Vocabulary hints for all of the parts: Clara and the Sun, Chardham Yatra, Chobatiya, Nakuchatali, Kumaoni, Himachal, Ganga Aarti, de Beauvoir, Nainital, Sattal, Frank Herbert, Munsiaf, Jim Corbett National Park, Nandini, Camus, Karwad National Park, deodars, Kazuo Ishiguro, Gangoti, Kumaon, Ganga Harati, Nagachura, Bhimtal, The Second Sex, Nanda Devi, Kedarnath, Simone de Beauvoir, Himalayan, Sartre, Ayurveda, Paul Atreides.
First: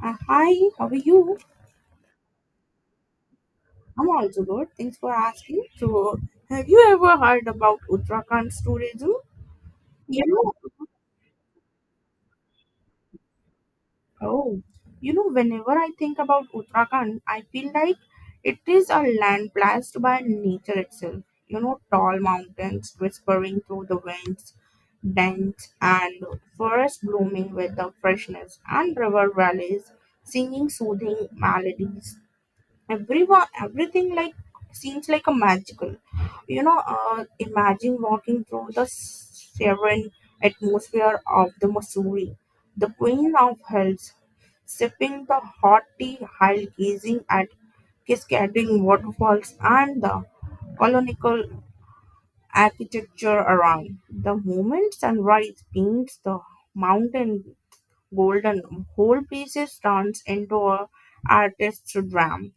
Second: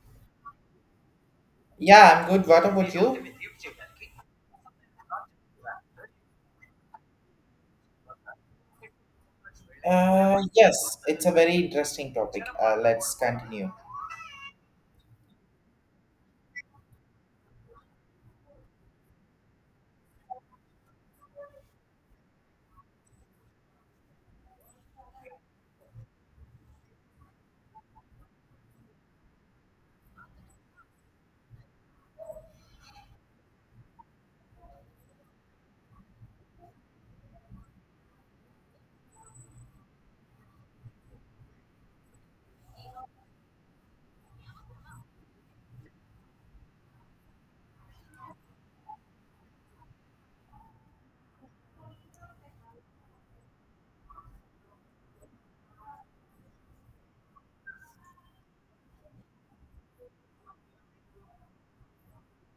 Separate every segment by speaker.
Speaker 1: Hi, how are you?
Speaker 2: Yeah, I'm good. What about you?
Speaker 1: I'm also good. Thanks for asking. So, have you ever heard about Uttarakhand's tourism? You know,
Speaker 2: Yes, it's a very interesting topic. Let's continue.
Speaker 1: oh, Whenever I think about Uttarakhand, I feel like it is a land blessed by nature itself. You know, tall mountains whispering through the winds, dense and forest blooming with the freshness, and river valleys singing soothing melodies everyone everything like seems like a magical imagine walking through the serene atmosphere of the Missouri, the queen of hills, sipping the hot tea while gazing at cascading waterfalls and the colonial architecture around. The moment sunrise paints the mountain golden, whole pieces turns into a artist's dream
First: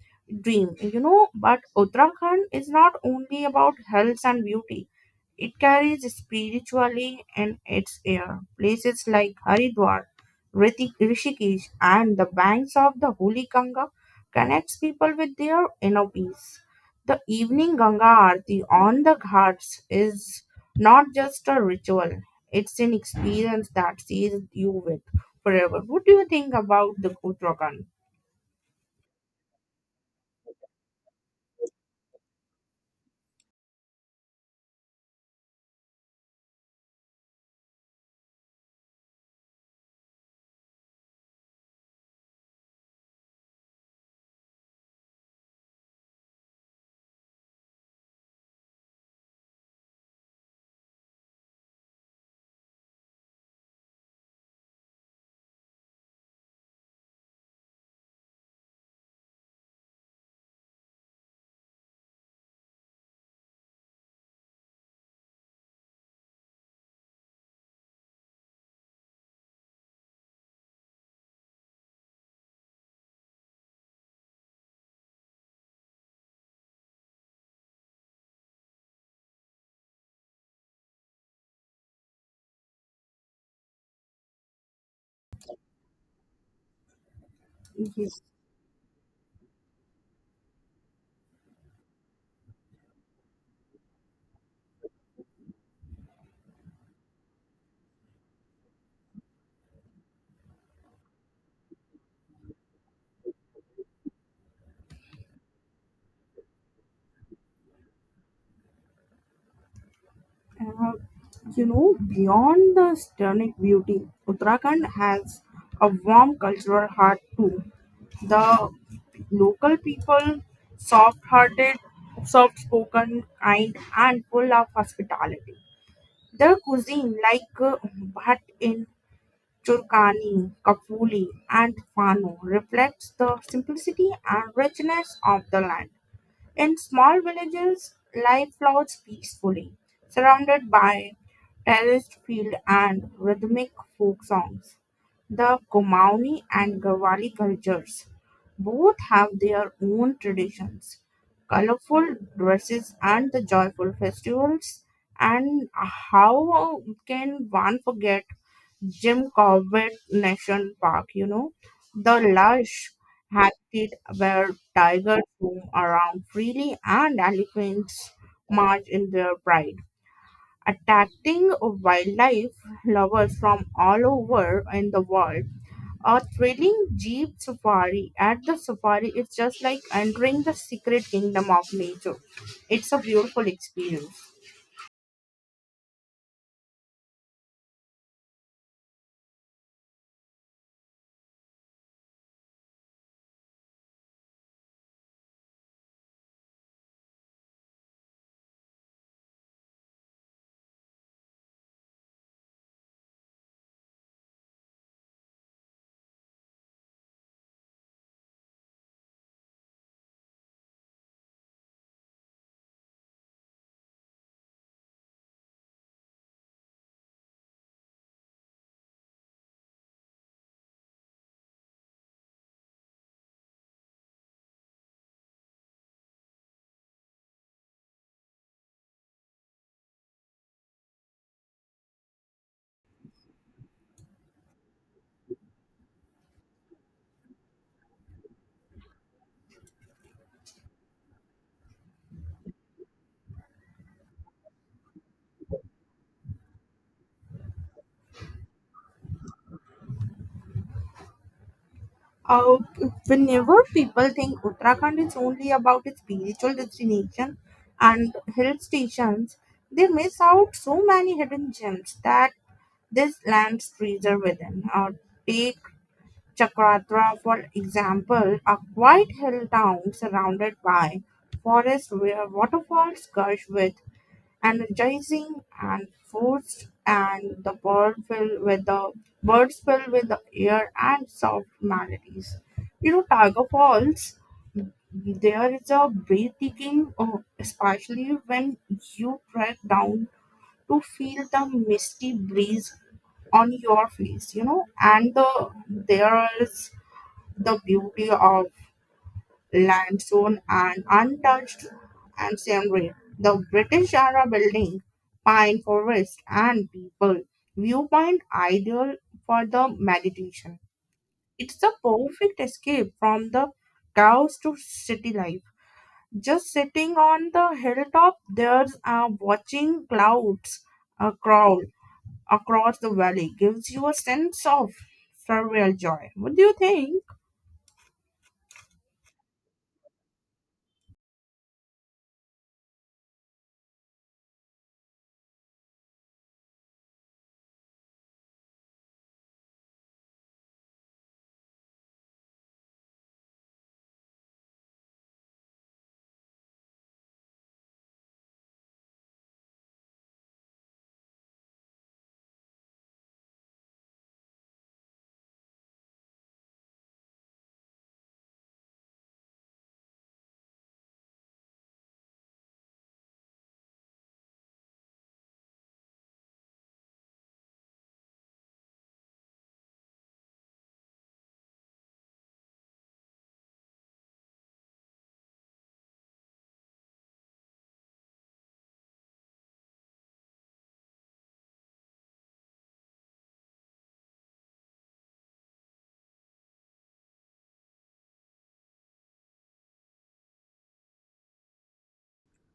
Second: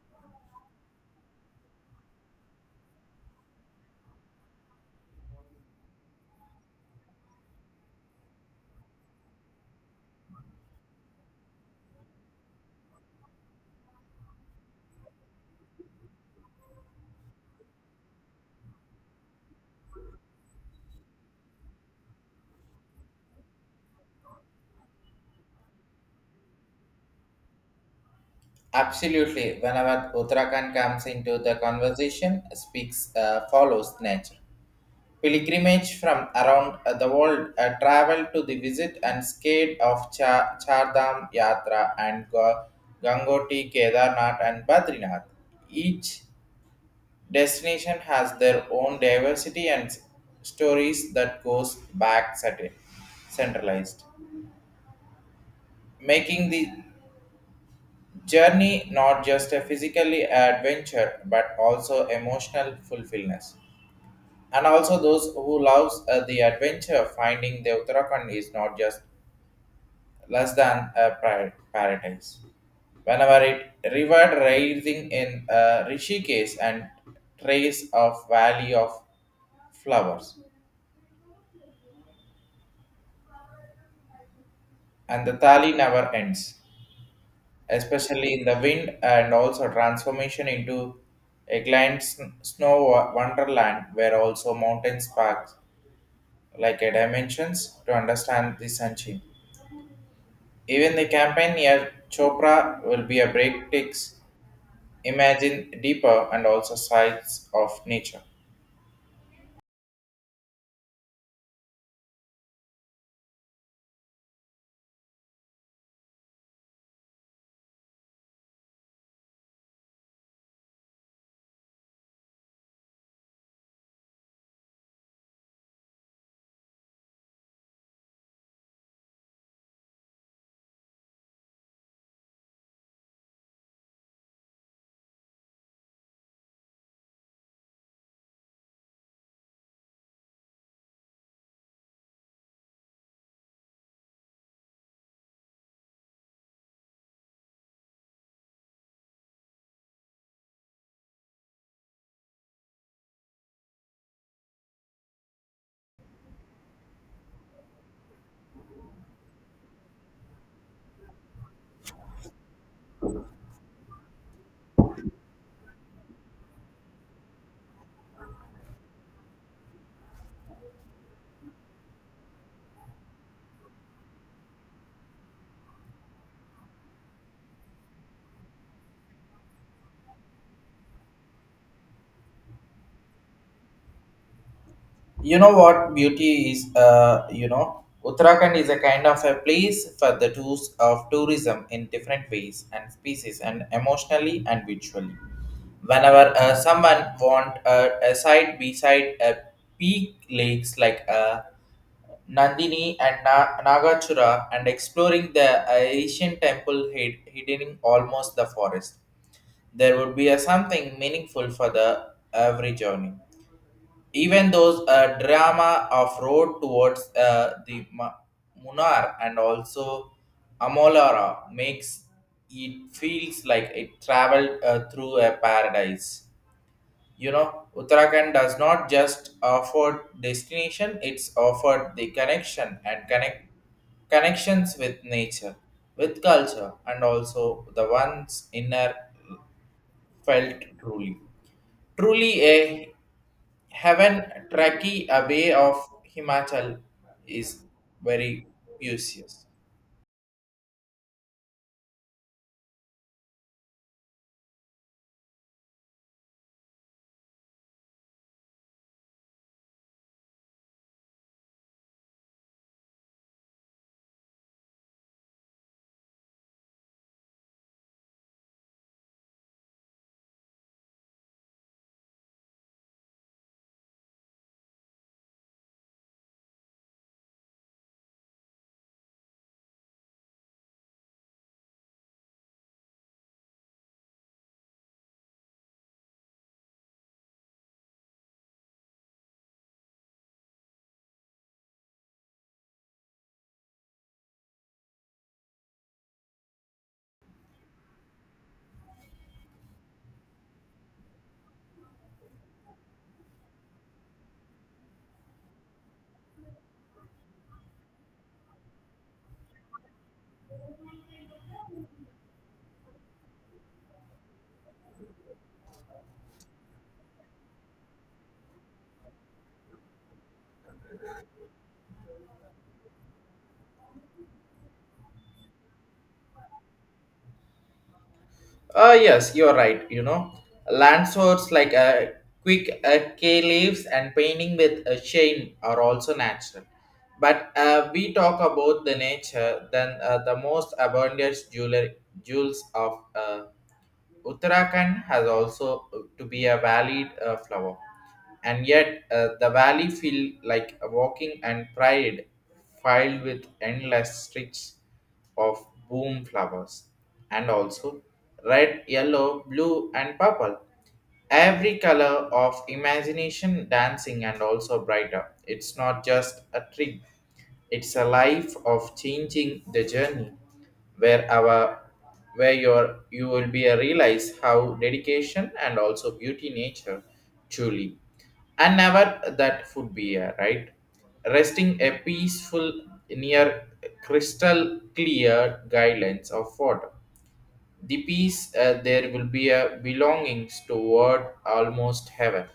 Speaker 1: dream But Uttarakhand is not only about health and beauty, it carries spiritually in its air. Places like Haridwar, Rishikesh, and the banks of the holy Ganga connects people with their inner peace. The evening Ganga Aarti on the ghats is not just a ritual; it's an experience that stays you with forever. What do you think about the Uttarakhand?
Speaker 2: Absolutely. Whenever Uttarakhand comes into the conversation, speaks follows nature. Pilgrimage from around the world travel to the visit and scale of Chardham Yatra and Gangoti, Kedarnath and Badrinath. Each destination has their own diversity and stories that goes back certain centralized making the journey not just a physically adventure but also emotional fulfillment and also those who loves the adventure finding the uttarakhand is not just less than a paradise whenever it river rising in rishikesh and trace of valley of flowers and the tally never ends, especially in the wind and also transformation into a grand snow wonderland where also mountain sparks like a dimensions to understand the sunshine. Even the campaign near Chopra will be a break takes imagine deeper and also sides of nature.
Speaker 1: Uh, you know, beyond the stunning beauty, Uttarakhand has a warm cultural heart too. The local people, soft hearted, soft spoken, kind, and full of hospitality. Their cuisine, like bhat in Churkani, Kafuli, and Fano, reflects the simplicity and richness of the land. In small villages, life flows peacefully, surrounded by terraced field and rhythmic folk songs. The Kumaoni and Garhwali cultures both have their own traditions, colorful dresses and the joyful festivals. And how can one forget Jim Corbett National Park, you know, the lush habitat where tigers roam around freely and elephants march in their pride, attracting wildlife lovers from all over in the world. A thrilling jeep safari at the safari is just like entering the secret kingdom of nature. It's a beautiful experience.
Speaker 2: You know what beauty is? Uttarakhand is a kind of a place for the tools of tourism in different ways and species, and emotionally and visually. Whenever someone want a side beside a peak lakes like Nandini and Nagachura and exploring the ancient temple hidden in almost the forest. There would be a something meaningful for the every journey even those drama of road towards the Munar and also Amolara makes it feels like it traveled through a paradise. You know, Uttarakhand does not just offer destination; it's offered the connection and connections with nature, with culture, and also the one's inner felt truly. Truly a Heaven Trekkie away of Himachal is very useless.
Speaker 1: Uh, Whenever people think Uttarakhand is only about its spiritual destination and hill stations, they miss out so many hidden gems that this land treasure within. Take Chakratra, for example, a quiet hill town surrounded by forests where waterfalls gush with energizing and forced, and the birds filled with the air and soft melodies. You know, Tiger Falls, there is a breathtaking, especially when you break down to feel the misty breeze on your face, you know, and there is the beauty of limestone and untouched ancestry. The British era building, pine forest, and people viewpoint ideal for the meditation. It's the perfect escape from the chaos to city life. Just sitting on the hilltop, there's watching clouds crawl across the valley gives you a sense of surreal joy. What do you think?
Speaker 2: Ah yes, you're right. You know, land swords like a quick kay leaves and painting with a shame are also natural. But we talk about the nature, then the most abundant jeweler, jewels of Uttarakhand has also to be a valid flower, and yet the valley feel like a walking and pride filed with endless streaks of boom flowers, and also red, yellow, blue, and purple every color of imagination dancing and also brighter. It's not just a trip, it's a life of changing the journey where our where you will be a realize how dedication and also beauty nature truly and never that would be a right resting a peaceful near crystal clear guidelines of water the peace there will be a belongings toward almost heaven.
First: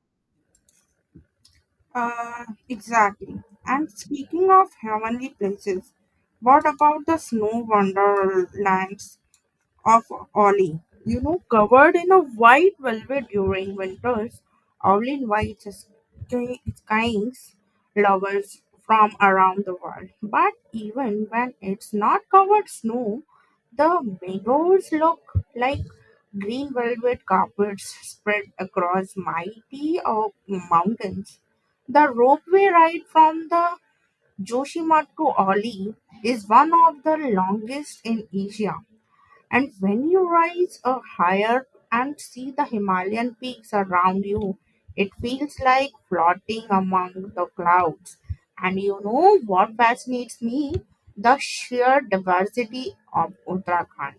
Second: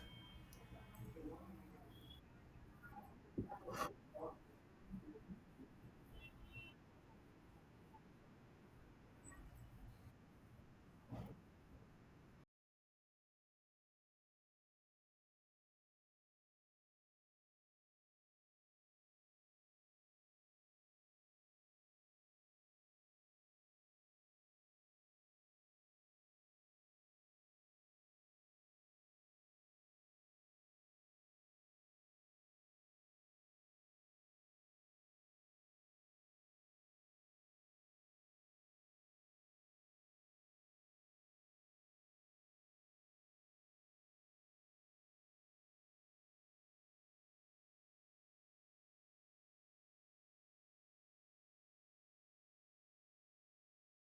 Speaker 1: Exactly. And speaking of heavenly places, what about the snow wonderlands? Of Ollie. You know, covered in a white velvet during winters, Ollie invites his kinds lovers from around the world. But even when it's not covered snow, the meadows look like green velvet carpets spread across mighty mountains. The ropeway ride from the Joshima to Ollie is one of the longest in Asia, and when you rise higher and see the Himalayan peaks around you, it feels like floating among the clouds. And you know what fascinates me? The sheer diversity of Uttarakhand.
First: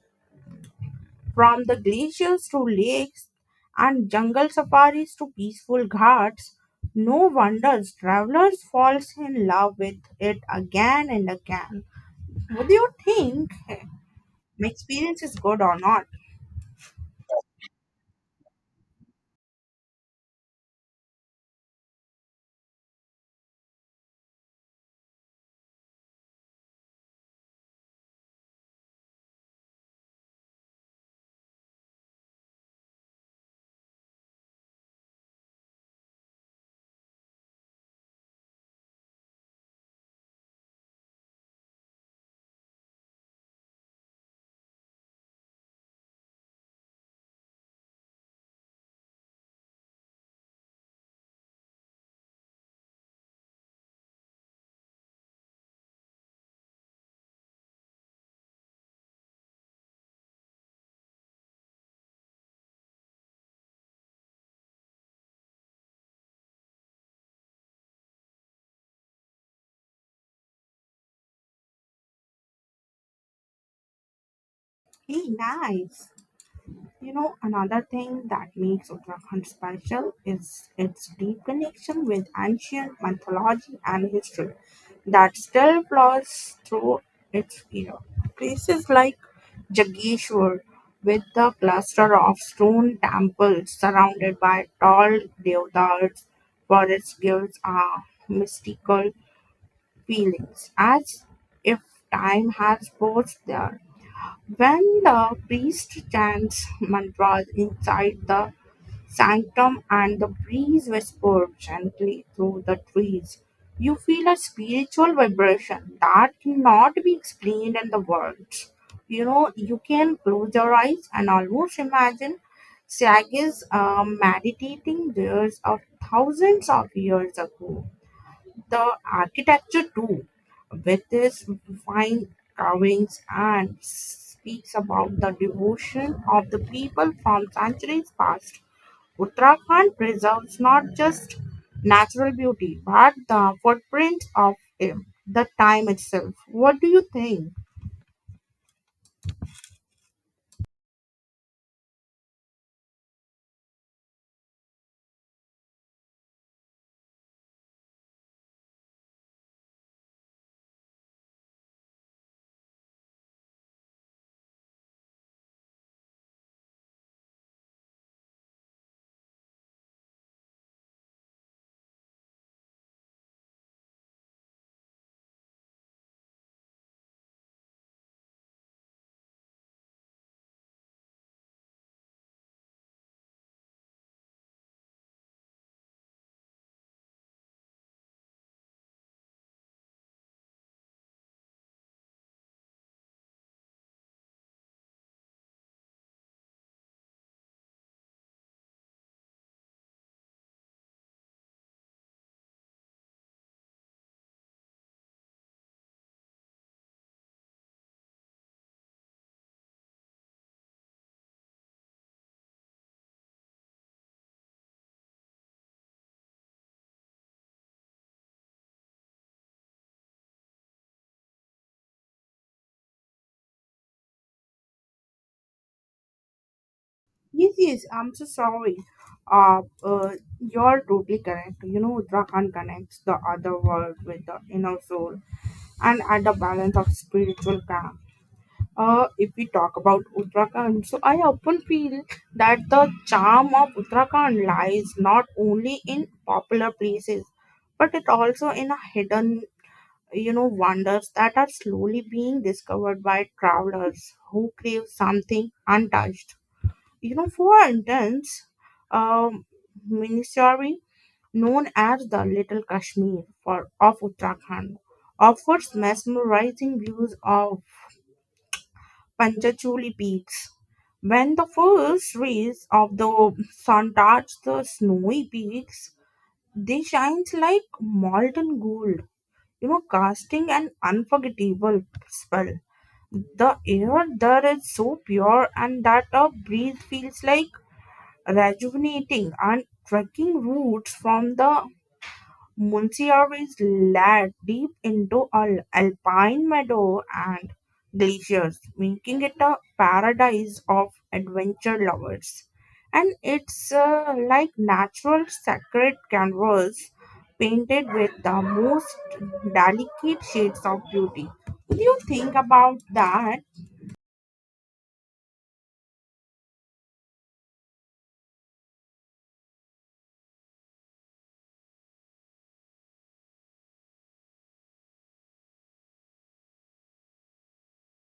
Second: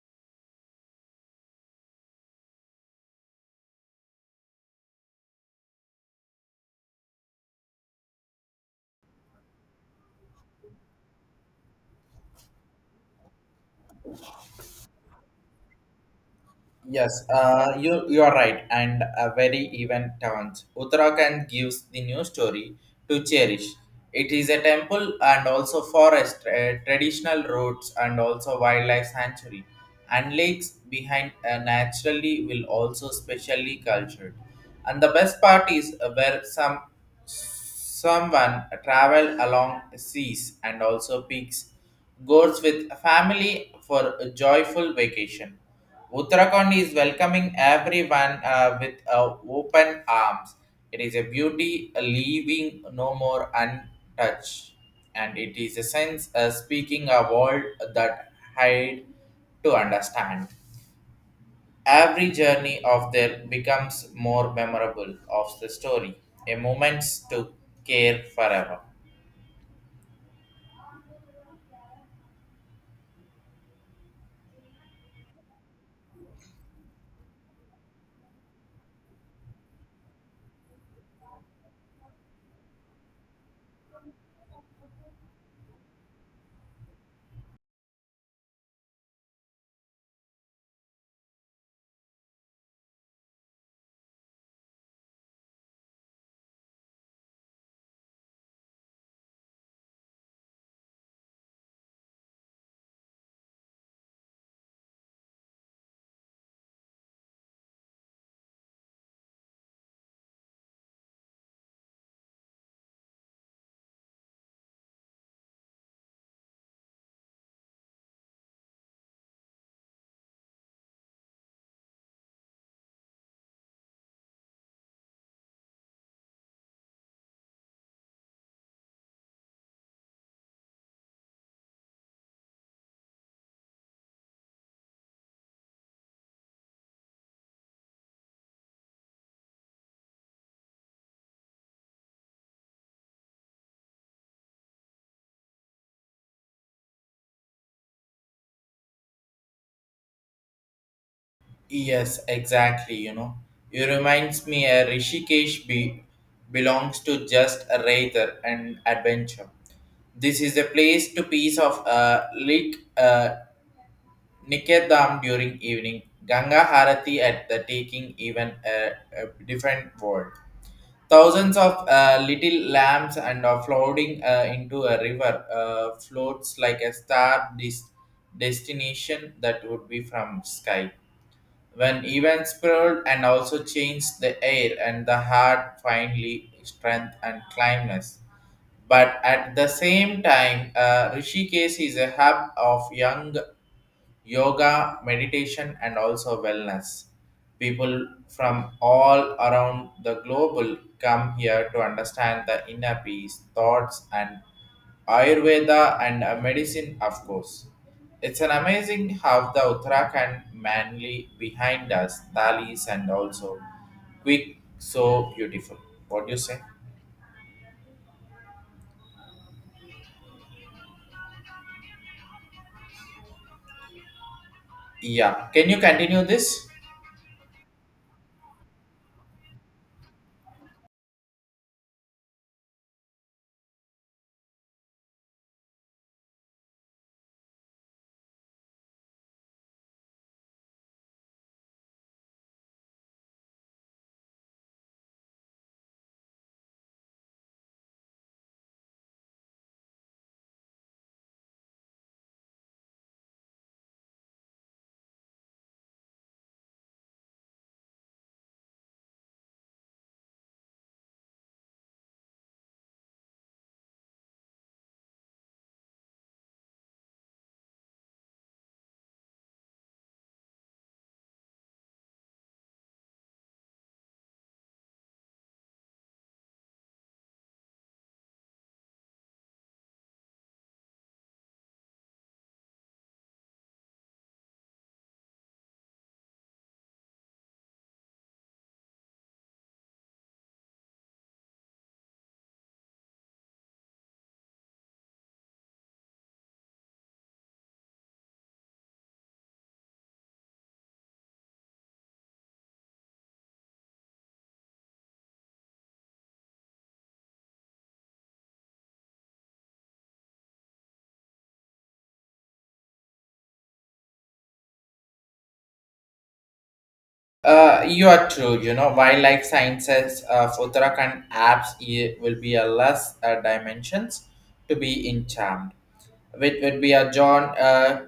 Speaker 1: From the glaciers to lakes and jungle safaris to peaceful ghats, no wonders travelers falls in love with it again and again. What do you think? My experience is good or not?
Speaker 2: Yes, you are right, and a very even turns. Uttarakhand gives the new story to cherish. It is a temple and also forest, traditional roads, and also wildlife sanctuary, and lakes behind naturally will also specially cultured. And the best part is where some someone travel along seas and also peaks, goes with family for a joyful vacation. Uttarakhand is welcoming everyone with open arms. It is a beauty leaving no more untouched, and it is a sense speaking a world that hide to understand. Every journey of their becomes more memorable of the story, a moment to care forever.
Speaker 1: Hey, nice. You know, another thing that makes Uttarakhand special is its deep connection with ancient mythology and history that still flows through its era. Places like Jageshwar, with the cluster of stone temples surrounded by tall deodars, forest gives a mystical feelings, as if time has paused there when the priest chants mantras inside the sanctum and the breeze whispers gently through the trees, you feel a spiritual vibration that cannot be explained in the words. You know, you can close your eyes and almost imagine Sages meditating there of thousands of years ago. The architecture too, with its fine carvings and speaks about the devotion of the people from centuries past. Uttarakhand preserves not just natural beauty but the footprints of it, the time itself. What do you think?
Speaker 2: Yes, exactly. You know, it reminds me a Rishikesh belongs to just a rather and adventure. This is a place to piece of Lake Nikedam during evening. Ganga Harati at the taking even a different world. Thousands of little lamps and are floating into a river floats like a star destination that would be from sky. When events spread and also change the air and the heart finally strength and climbness. But at the same time, Rishikesh is a hub of young yoga, meditation, and also wellness. People from all around the globe will come here to understand the inner peace, thoughts, and Ayurveda and medicine, of course. It's an amazing how the Uttarakhand manly behind us, Thalis, and also quick, so beautiful. What do you say? Yeah, can you continue this?
Speaker 1: Yes, yes, I'm so sorry. Uh, uh, you're totally correct. You know, Uttarakhand connects the other world with the inner soul and at the balance of spiritual calm. If we talk about Uttarakhand, so I often feel that the charm of Uttarakhand lies not only in popular places, but it also in a hidden, you know, wonders that are slowly being discovered by travelers who crave something untouched. You know, for instance, um, Minisari, known as the Little Kashmir for of Uttarakhand, offers mesmerizing views of Panchachuli peaks. When the first rays of the sun touch the snowy peaks, they shine like molten gold, you know, casting an unforgettable spell. The air there is so pure, and that a breeze feels like rejuvenating and trekking routes from the Munsiaf is laid deep into alpine meadow and glaciers, making it a paradise of adventure lovers. And it's like natural sacred canvas painted with the most delicate shades of beauty. What do you think about that?
Speaker 2: You are true. You know, wildlife sciences for Uttarakhand apps eh, will be a less dimensions to be in charmed, which would be a John.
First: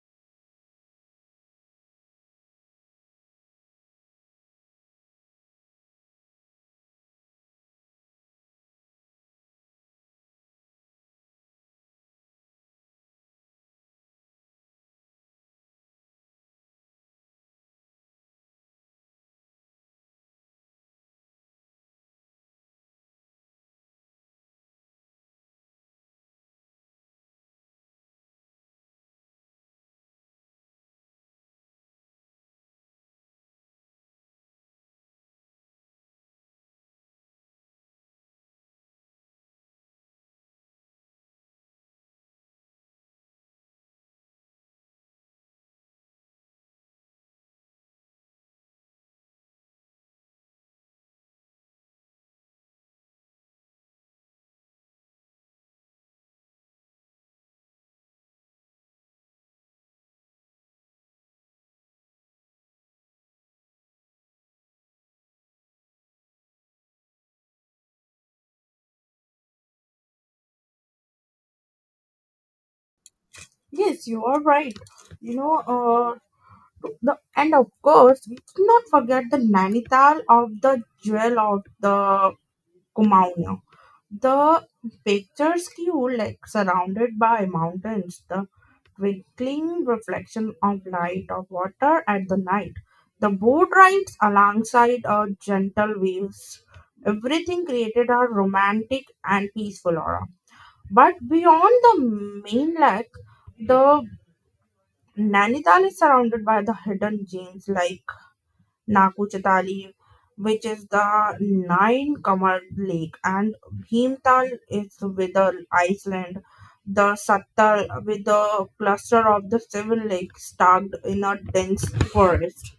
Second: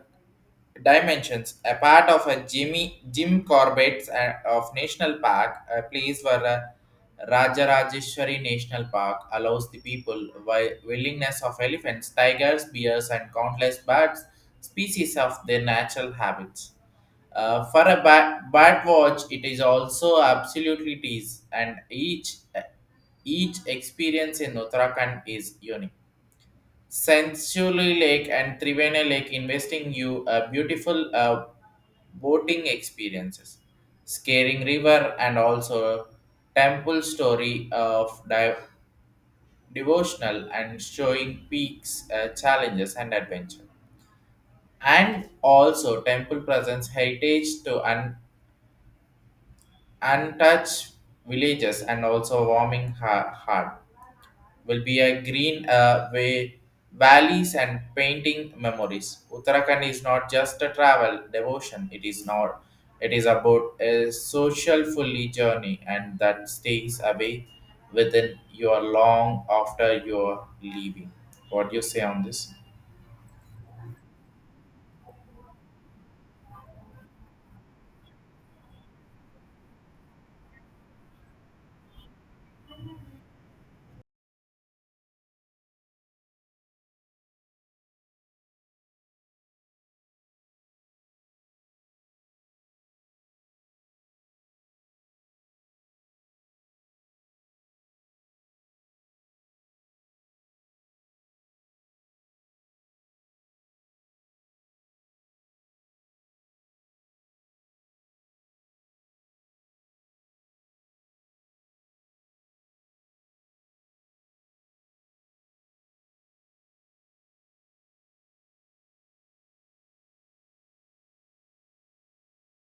Speaker 2: Dimensions, a part of a Jimmy Jim Corbett's of National Park, a place where Rajarajeshwari National Park allows the people willingness of elephants, tigers, bears, and countless birds species of their natural habits. For a bat, bat watch, it is also absolutely tease, and each experience in Uttarakhand is unique. Sensually Lake and Trivena Lake, investing you a beautiful boating experiences, scaring river, and also temple story of devotional and showing peaks, challenges, and adventure, and also temple presents heritage to untouched villages and also warming heart. Will be a green way valleys and painting memories. Uttarakhand is not just a travel devotion; it is not. It is about a social fully journey, and that stays away within your long after your leaving. What do you say on this?
Speaker 1: Yes, you are right. You know, and of course, we cannot forget the Nainital of the jewel of the Kumaon. The pictures you like surrounded by mountains, the twinkling reflection of light of water at the night. The boat rides alongside a gentle waves. Everything created a romantic and peaceful aura. But beyond the main lake, the Nainital is surrounded by the hidden gems like Nakuchatali, which is the Nine Kamar Lake, and Bhimtal is with the Iceland. The Sattal with the cluster of the seven lakes tucked in a dense forest.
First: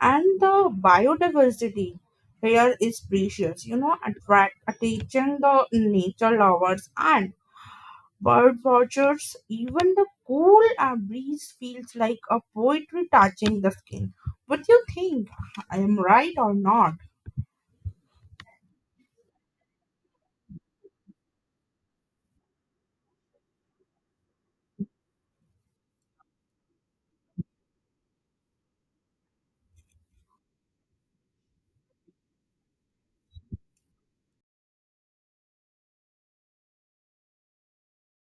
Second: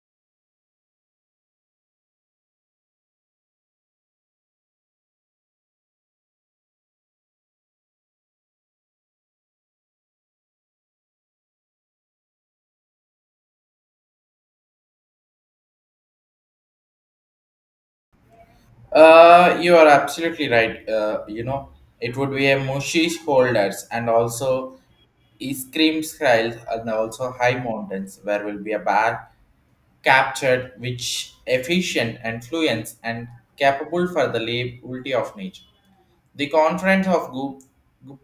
Speaker 1: And the biodiversity here is precious, you know, attract attention the nature lovers and bird watchers, even the cool breeze feels like a poetry touching the skin. What do you think? I am right or not?
Speaker 2: You are absolutely right. You know, it would be a mushy holders and also ice cream trails and also high mountains where will be a bad captured which efficient and fluent and capable for the liberty of nature. The conference of Gu-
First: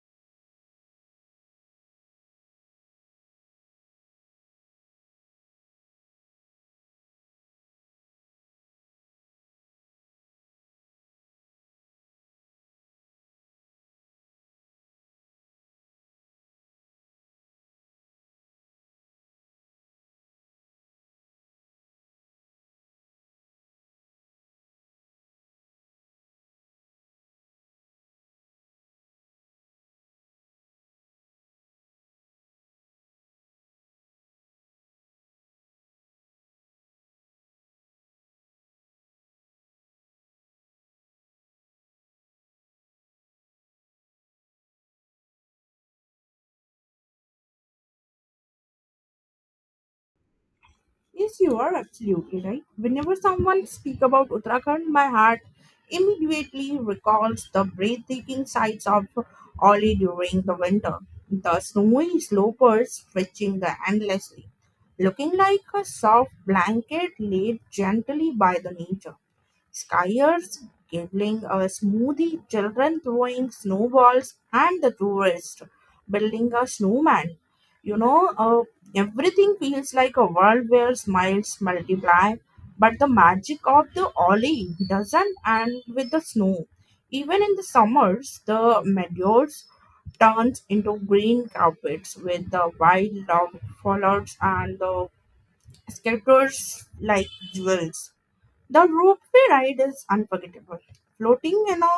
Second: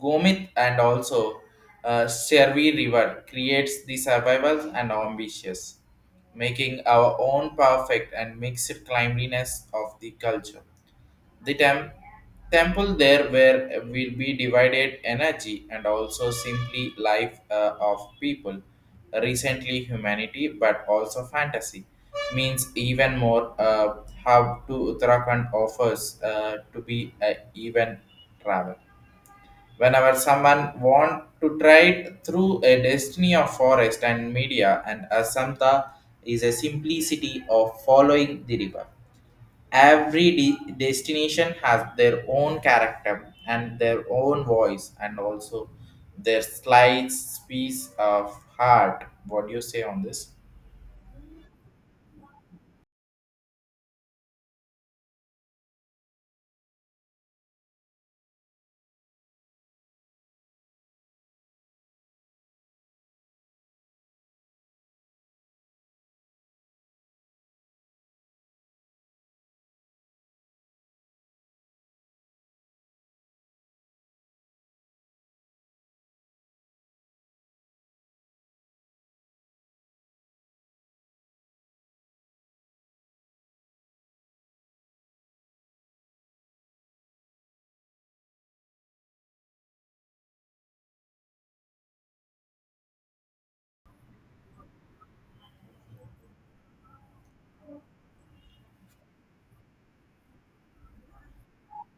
Speaker 2: Gomit and also Servi River creates the survival and ambitious, making our own perfect and mixed cleanliness of the culture. The temple there where will be divided energy and also simply life of people, recently humanity but also fantasy means even more how to Uttarakhand offers to be a even travel. Whenever someone want to try through a destiny of forest and media and Asanta is a simplicity of following the river every destination has their own character and their own voice and also their slight piece of heart what do you say on this
Speaker 1: Yes, you are absolutely right. Whenever someone speaks about Uttarakhand, my heart immediately recalls the breathtaking sights of Oli during the winter. The snowy slopes stretching the endlessly, looking like a soft blanket laid gently by the nature. Skiers giggling a smoothie, children throwing snowballs, and the tourists building a snowman. You know, everything feels like a world where smiles multiply, but the magic of the Ollie doesn't end with the snow. Even in the summers, the meadows turns into green carpets with the wild dog colors and the scatters like jewels. The ropeway ride is unforgettable. Floating in a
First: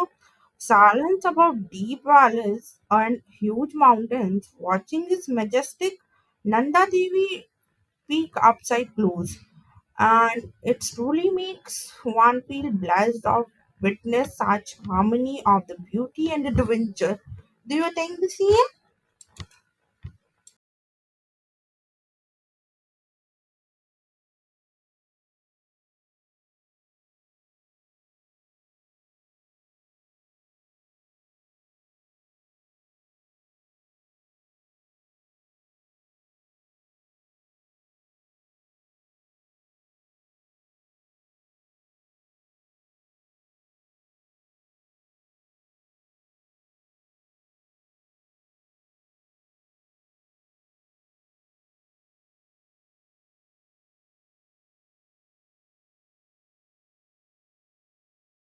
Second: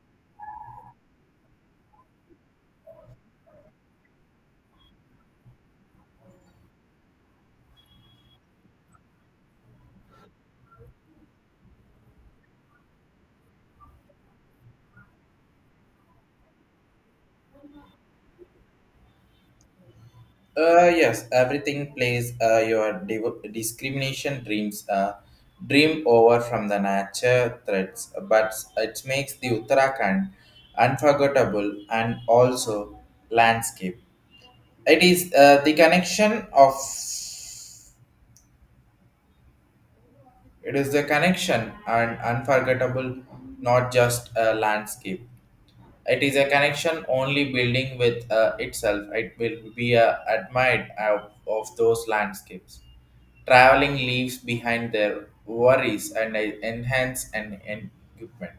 Speaker 1: silence above deep valleys and huge mountains, watching this majestic Nanda Devi peak upside close, and it truly makes one feel blessed of witness such harmony of the beauty and adventure. Do you think the same?
Speaker 2: yes everything plays your discrimination dreams dream over from the nature threats but it makes the uttarakhand unforgettable and also landscape it is the connection of It is the connection and unforgettable, not just a landscape. It is a connection only building with itself. It will be admired of those landscapes. Traveling leaves behind their worries and enhance an equipment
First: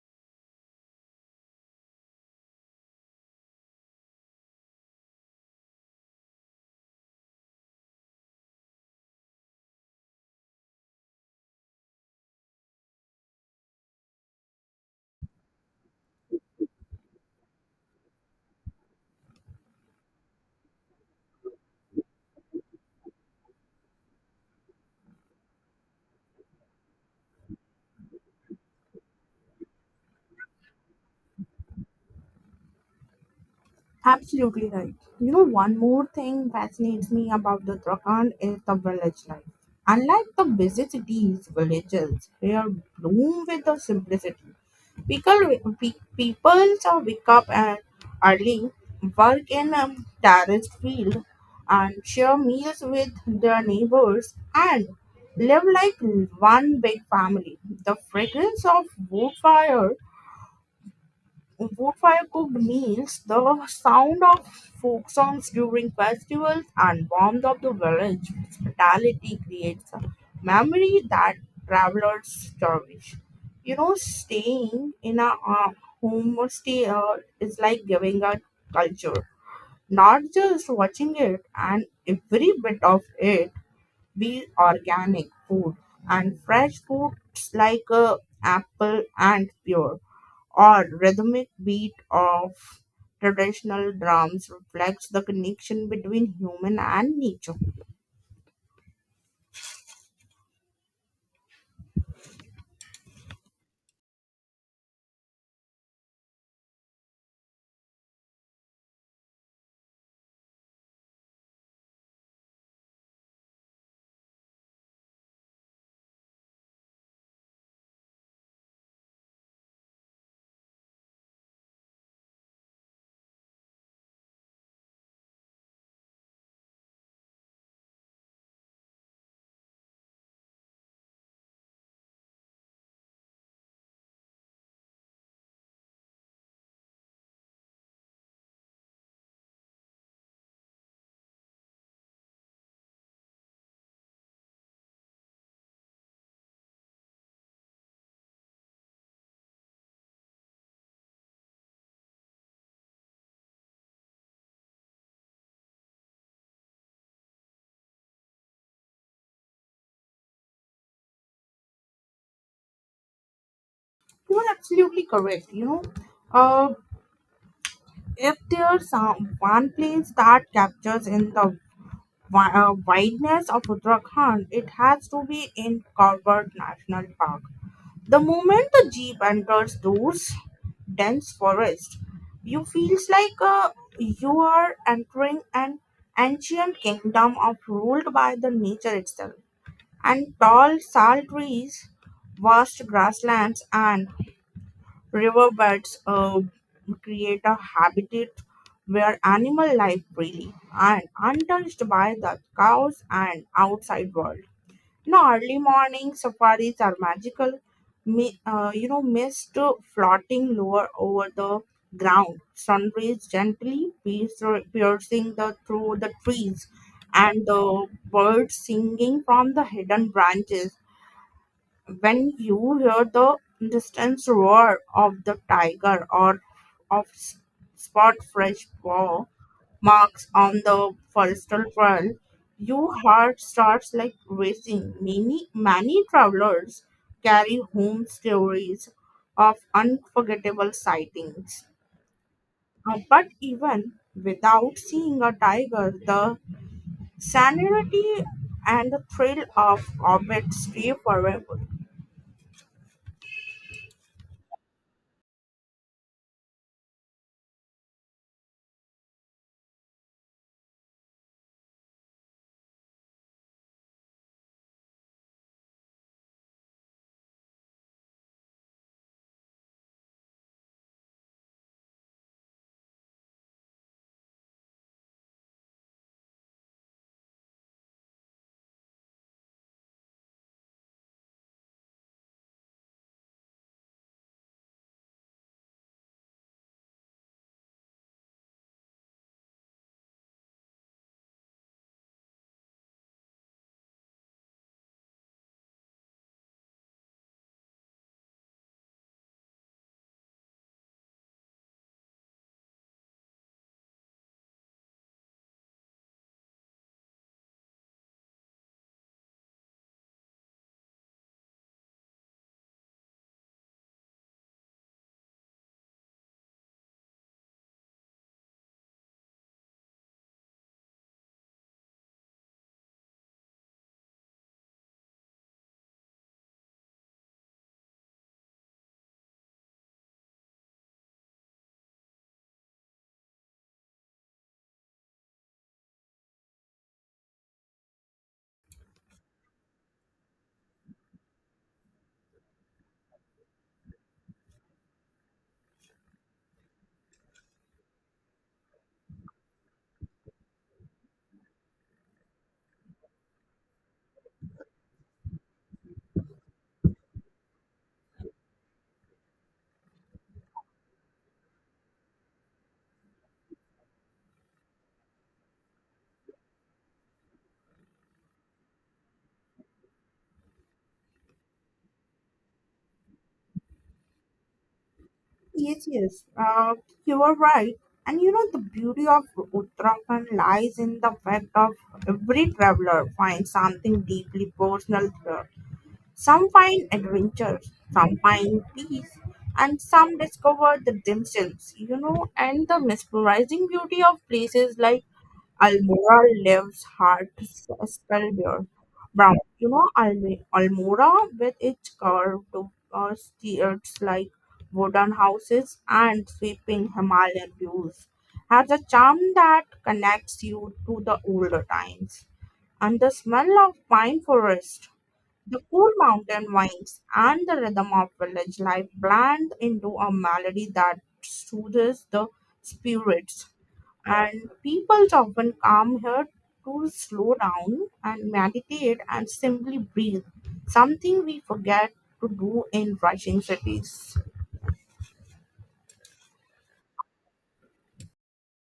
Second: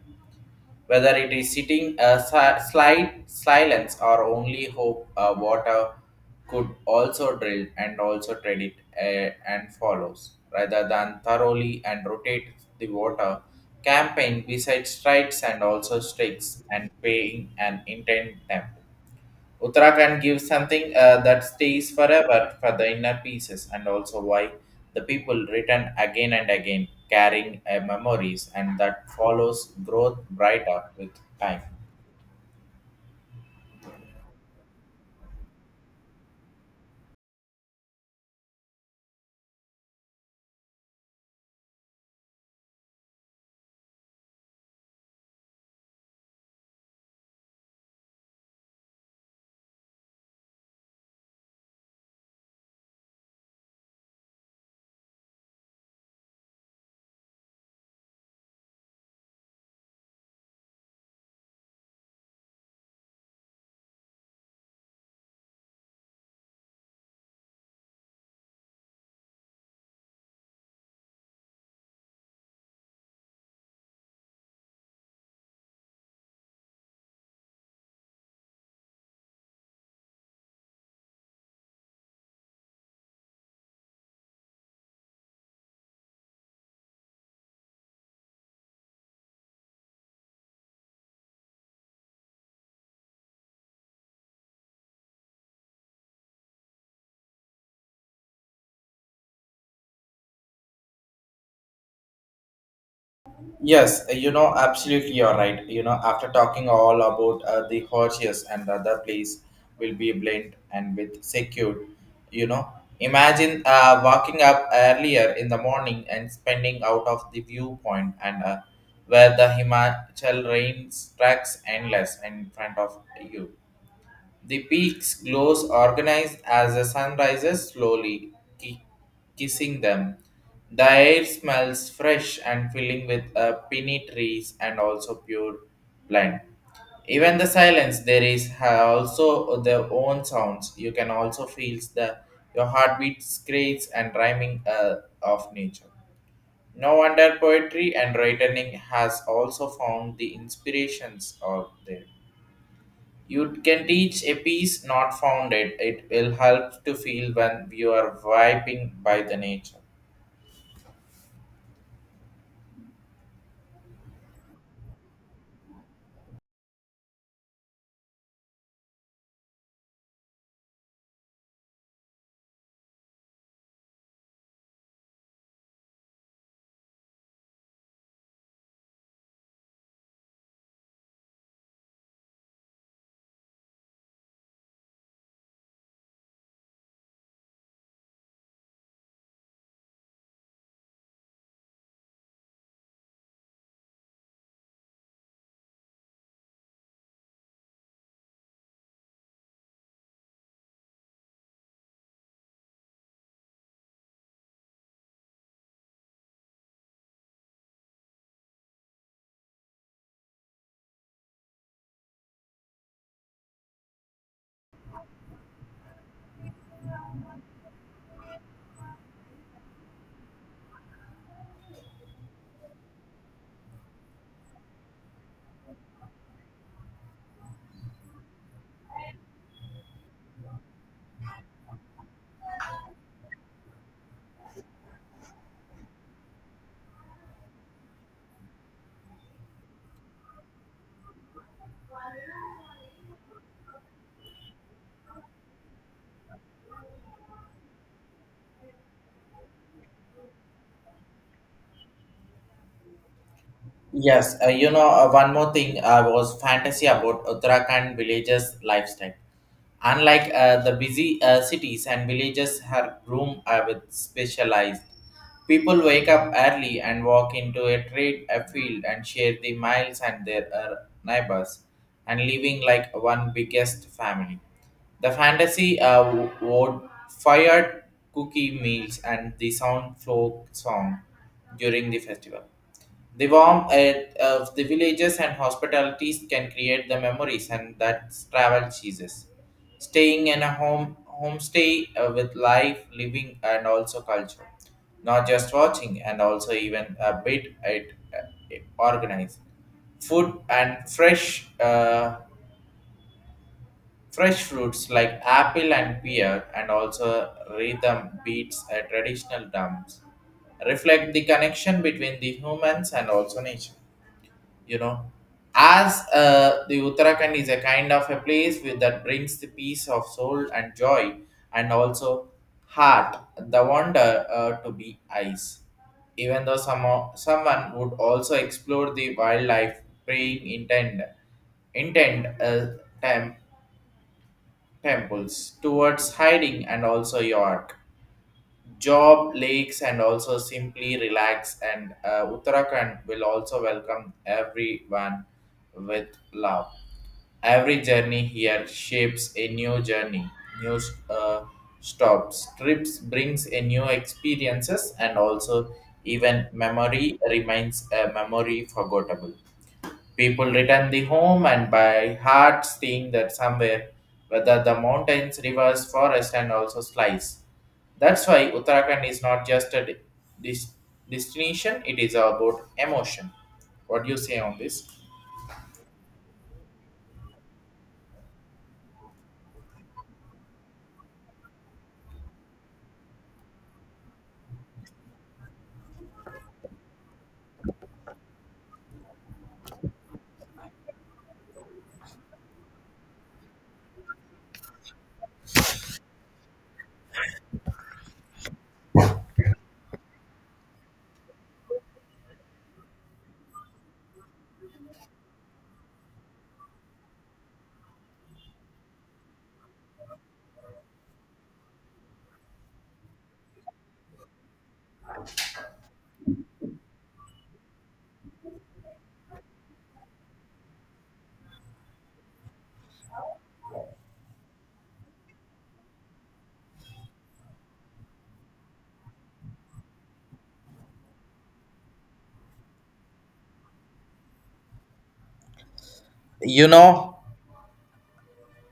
Speaker 2: whether it is sitting a slight silence or only hope water could also drill and also tread it and follows rather than thoroughly and rotate the water campaign besides strikes and also sticks and paying and intent them Uttarakhand gives something that stays forever for the inner pieces, and also why the people return again and again, carrying memories, and that follows growth brighter with time.
Speaker 1: Absolutely right. You know, one more thing fascinates me about the Uttarakhand is the village life. Unlike the busy cities, villages here bloom with the simplicity. People, People so wake up at early, work in a terraced field, and share meals with their neighbors and live like one big family. The fragrance of wood fire wood fire cooked meals, the sound of folk songs during festivals, and warmth of the village hospitality creates a memory that travelers cherish. You know, staying in a homestay is like giving a culture, not just watching it, and every bit of it be organic food and fresh foods like apple and pear or rhythmic beat of traditional drums reflects the connection between human and nature.
Speaker 2: Yes, you know, absolutely, you're right. You know, after talking all about the horses and other place will be blend and with secured, you know, imagine walking up earlier in the morning and spending out of the viewpoint and where the Himachal rain tracks endless in front of you the peak's glows organized as the sun rises slowly, ki- kissing them. The air smells fresh and filling with pinny trees and also pure plant. Even the silence there is also their own sounds. You can also feel the your heartbeat screams and rhyming of nature. No wonder poetry and writing has also found the inspirations out there. You can teach a piece not found it. It will help to feel when you are vibing by the nature.
Speaker 1: You are absolutely correct. You know, uh, if there's one place that captures in the wideness of Uttarakhand, it has to be in Karwad National Park. The moment the jeep enters those dense forest, you feels like you are entering an ancient kingdom of ruled by the nature itself. And tall sal trees, vast grasslands, and riverbeds create a habitat where animal life freely and untouched by the cows and outside world. No, early morning safaris are magical. Mist floating lower over the ground, sunrays gently piercing the through the trees, and the birds singing from the hidden branches when you hear the distant roar of the tiger or of s- spot fresh paw marks on the forestal trail, your heart starts like racing. Many travelers carry home stories of unforgettable sightings. But even without seeing a tiger, the sanity and the thrill of orbit stay forever.
Speaker 2: Yes, you know, one more thing was fantasy about Uttarakhand villages lifestyle. Unlike the busy cities and villages, her room with specialized. People wake up early and walk into a trade a field and share the miles and their neighbors, and living like one biggest family. The fantasy would fired cookie meals and the sound folk song during the festival. The warmth of the villages and hospitalities can create the memories and that travel cheeses. Staying in a homestay with life, living, and also culture, not just watching, and also even a bit it, organized. Food and fresh fresh fruits like apple and pear, and also rhythm beats a traditional drums reflect the connection between the humans and also nature you know as the uttarakhand is a kind of a place with, that brings the peace of soul and joy and also heart the wonder to be eyes even though some someone would also explore the wildlife praying intent tem- temples towards hiding and also york job lakes and also simply relax and uttarakhand will also welcome everyone with love every journey here shapes a new journey new uh, stops trips brings a new experiences and also even memory remains a memory forgettable People return the home and by heart seeing that somewhere, whether the mountains, rivers, forest, and also slice. That's why Uttarakhand is not just a dis- destination; it is about emotion. What do you say on this?
Speaker 1: Yes, yes, you are right. And you know, the beauty of Uttarakhand lies in the fact of every traveler finds something deeply personal here. Some find adventure, some find peace, and some discover the themselves, you know, and the mesmerizing beauty of places like Almora lives heart Spellbear Brown. You know, Almora with its curved streets like wooden houses and sweeping Himalayan views has a charm that connects you to the older times and the smell of pine forest the cool mountain winds and the rhythm of village life blend into a melody that soothes the spirits. And people often come here to slow down and meditate and simply breathe, something we forget to do in rushing cities.
Speaker 2: You know,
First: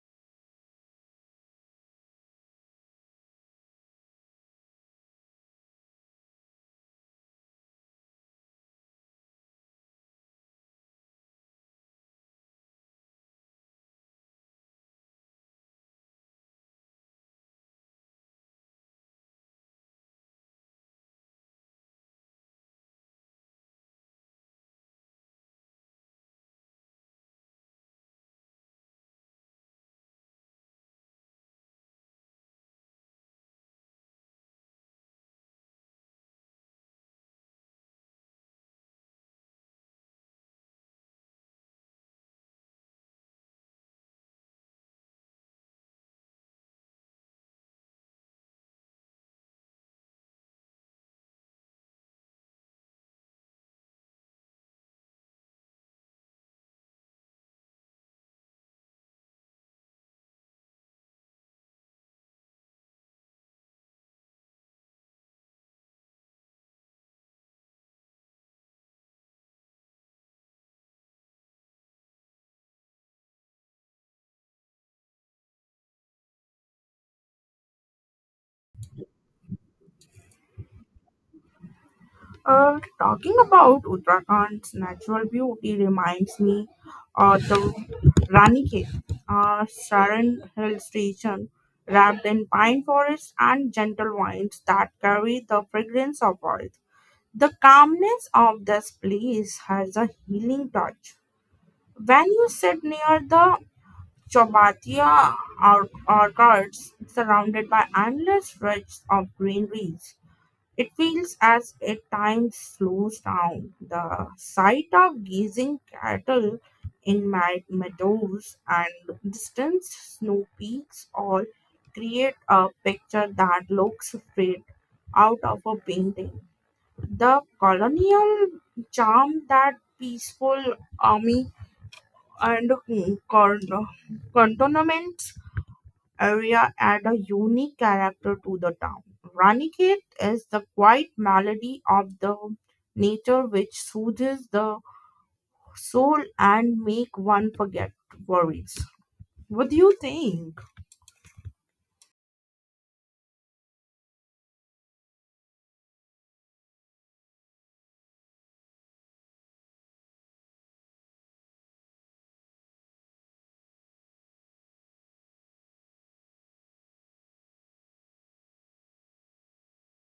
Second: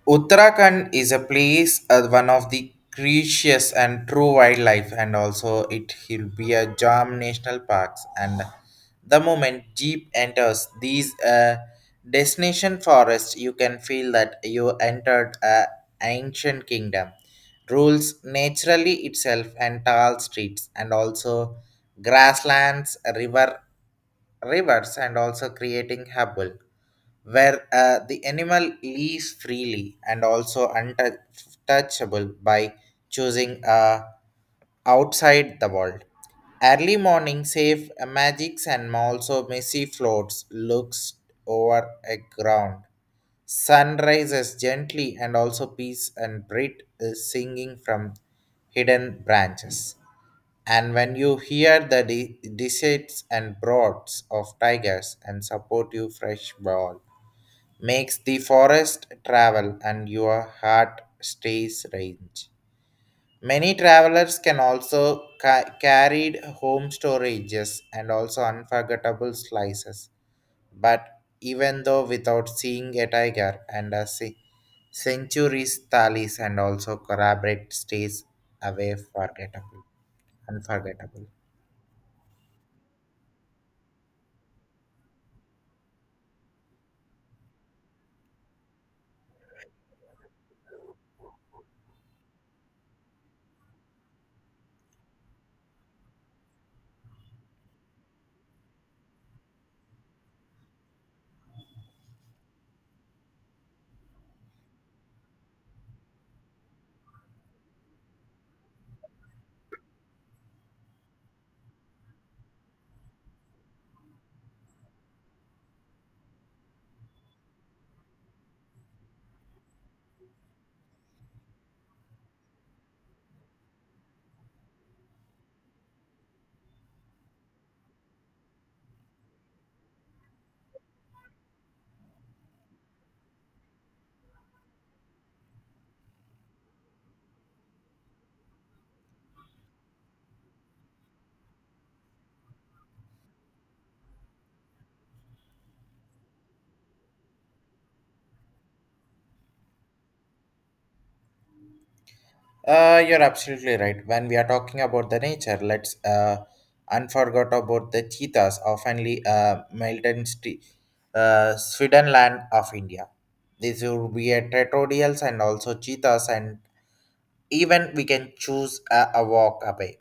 Speaker 2: Uttarakhand is a place, one of the precious and true wildlife, and also it will be a Jam National Parks. And the moment Jeep enters these destination forests, you can feel that you entered a ancient kingdom. Rules naturally itself and tall streets, and also grasslands, rivers, and also creating hubble where the animal lives freely and also untouchable by choosing outside the world. Early morning safe magics and also messy floats looks over a ground. Sun rises gently and also peace and breath is singing from hidden branches. And when you hear the decides and broads of tigers and support you fresh ball makes the forest travel and your heart stays range. Many travelers can also carried home storages and also unforgettable slices. But even though without seeing a tiger and a centuries thalis and also corroborate stays away forgettable, unforgettable.
Speaker 1: Talking about Uttarakhand's natural beauty reminds me of the Ranikhet, Saran hill station wrapped in pine forests and gentle winds that carry the fragrance of earth. The calmness of this place has a healing touch. When you sit near the Chobatiya or- orchards surrounded by endless stretches of greeneries, it feels as if time slows down. The sight of gazing cattle in my meadows and distant snow peaks all create a picture that looks straight out of a painting. The colonial charm that peaceful army and cantonment area add a unique character to the town. Ranikhet is the quiet melody of the nature which soothes the soul and make one forget worries. What do you think?
Speaker 2: You're absolutely right. When we are talking about the nature, let's unforget about the cheetahs, oftenly Sweden land of India. These would be a territorials and also cheetahs, and even we can choose a walk away.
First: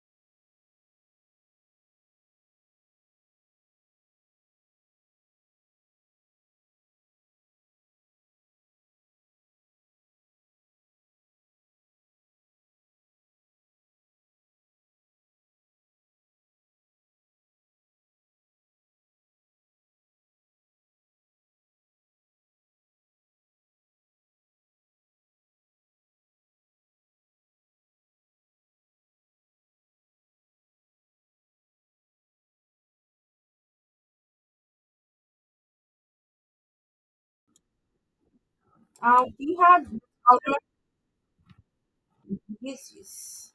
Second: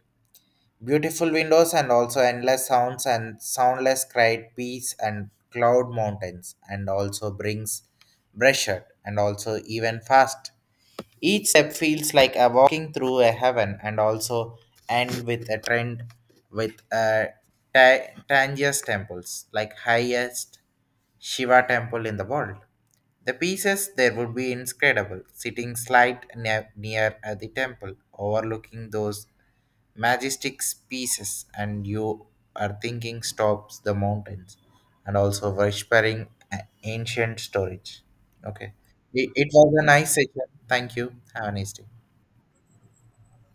Speaker 2: Beautiful windows and also endless sounds and soundless cried peace and cloud mountains, and also brings pressure and also even fast. Each step feels like a walking through a heaven and also end with a trend with a Tangiers temples, like highest Shiva temple in the world. The pieces there would be inscrutable, sitting slight near the temple, overlooking those majestic pieces and you are thinking stops the mountains and also whispering a- ancient storage okay it
Speaker 1: We
Speaker 2: was
Speaker 1: have
Speaker 2: a nice
Speaker 1: out
Speaker 2: session
Speaker 1: of
Speaker 2: thank you have a nice day
Speaker 1: disease.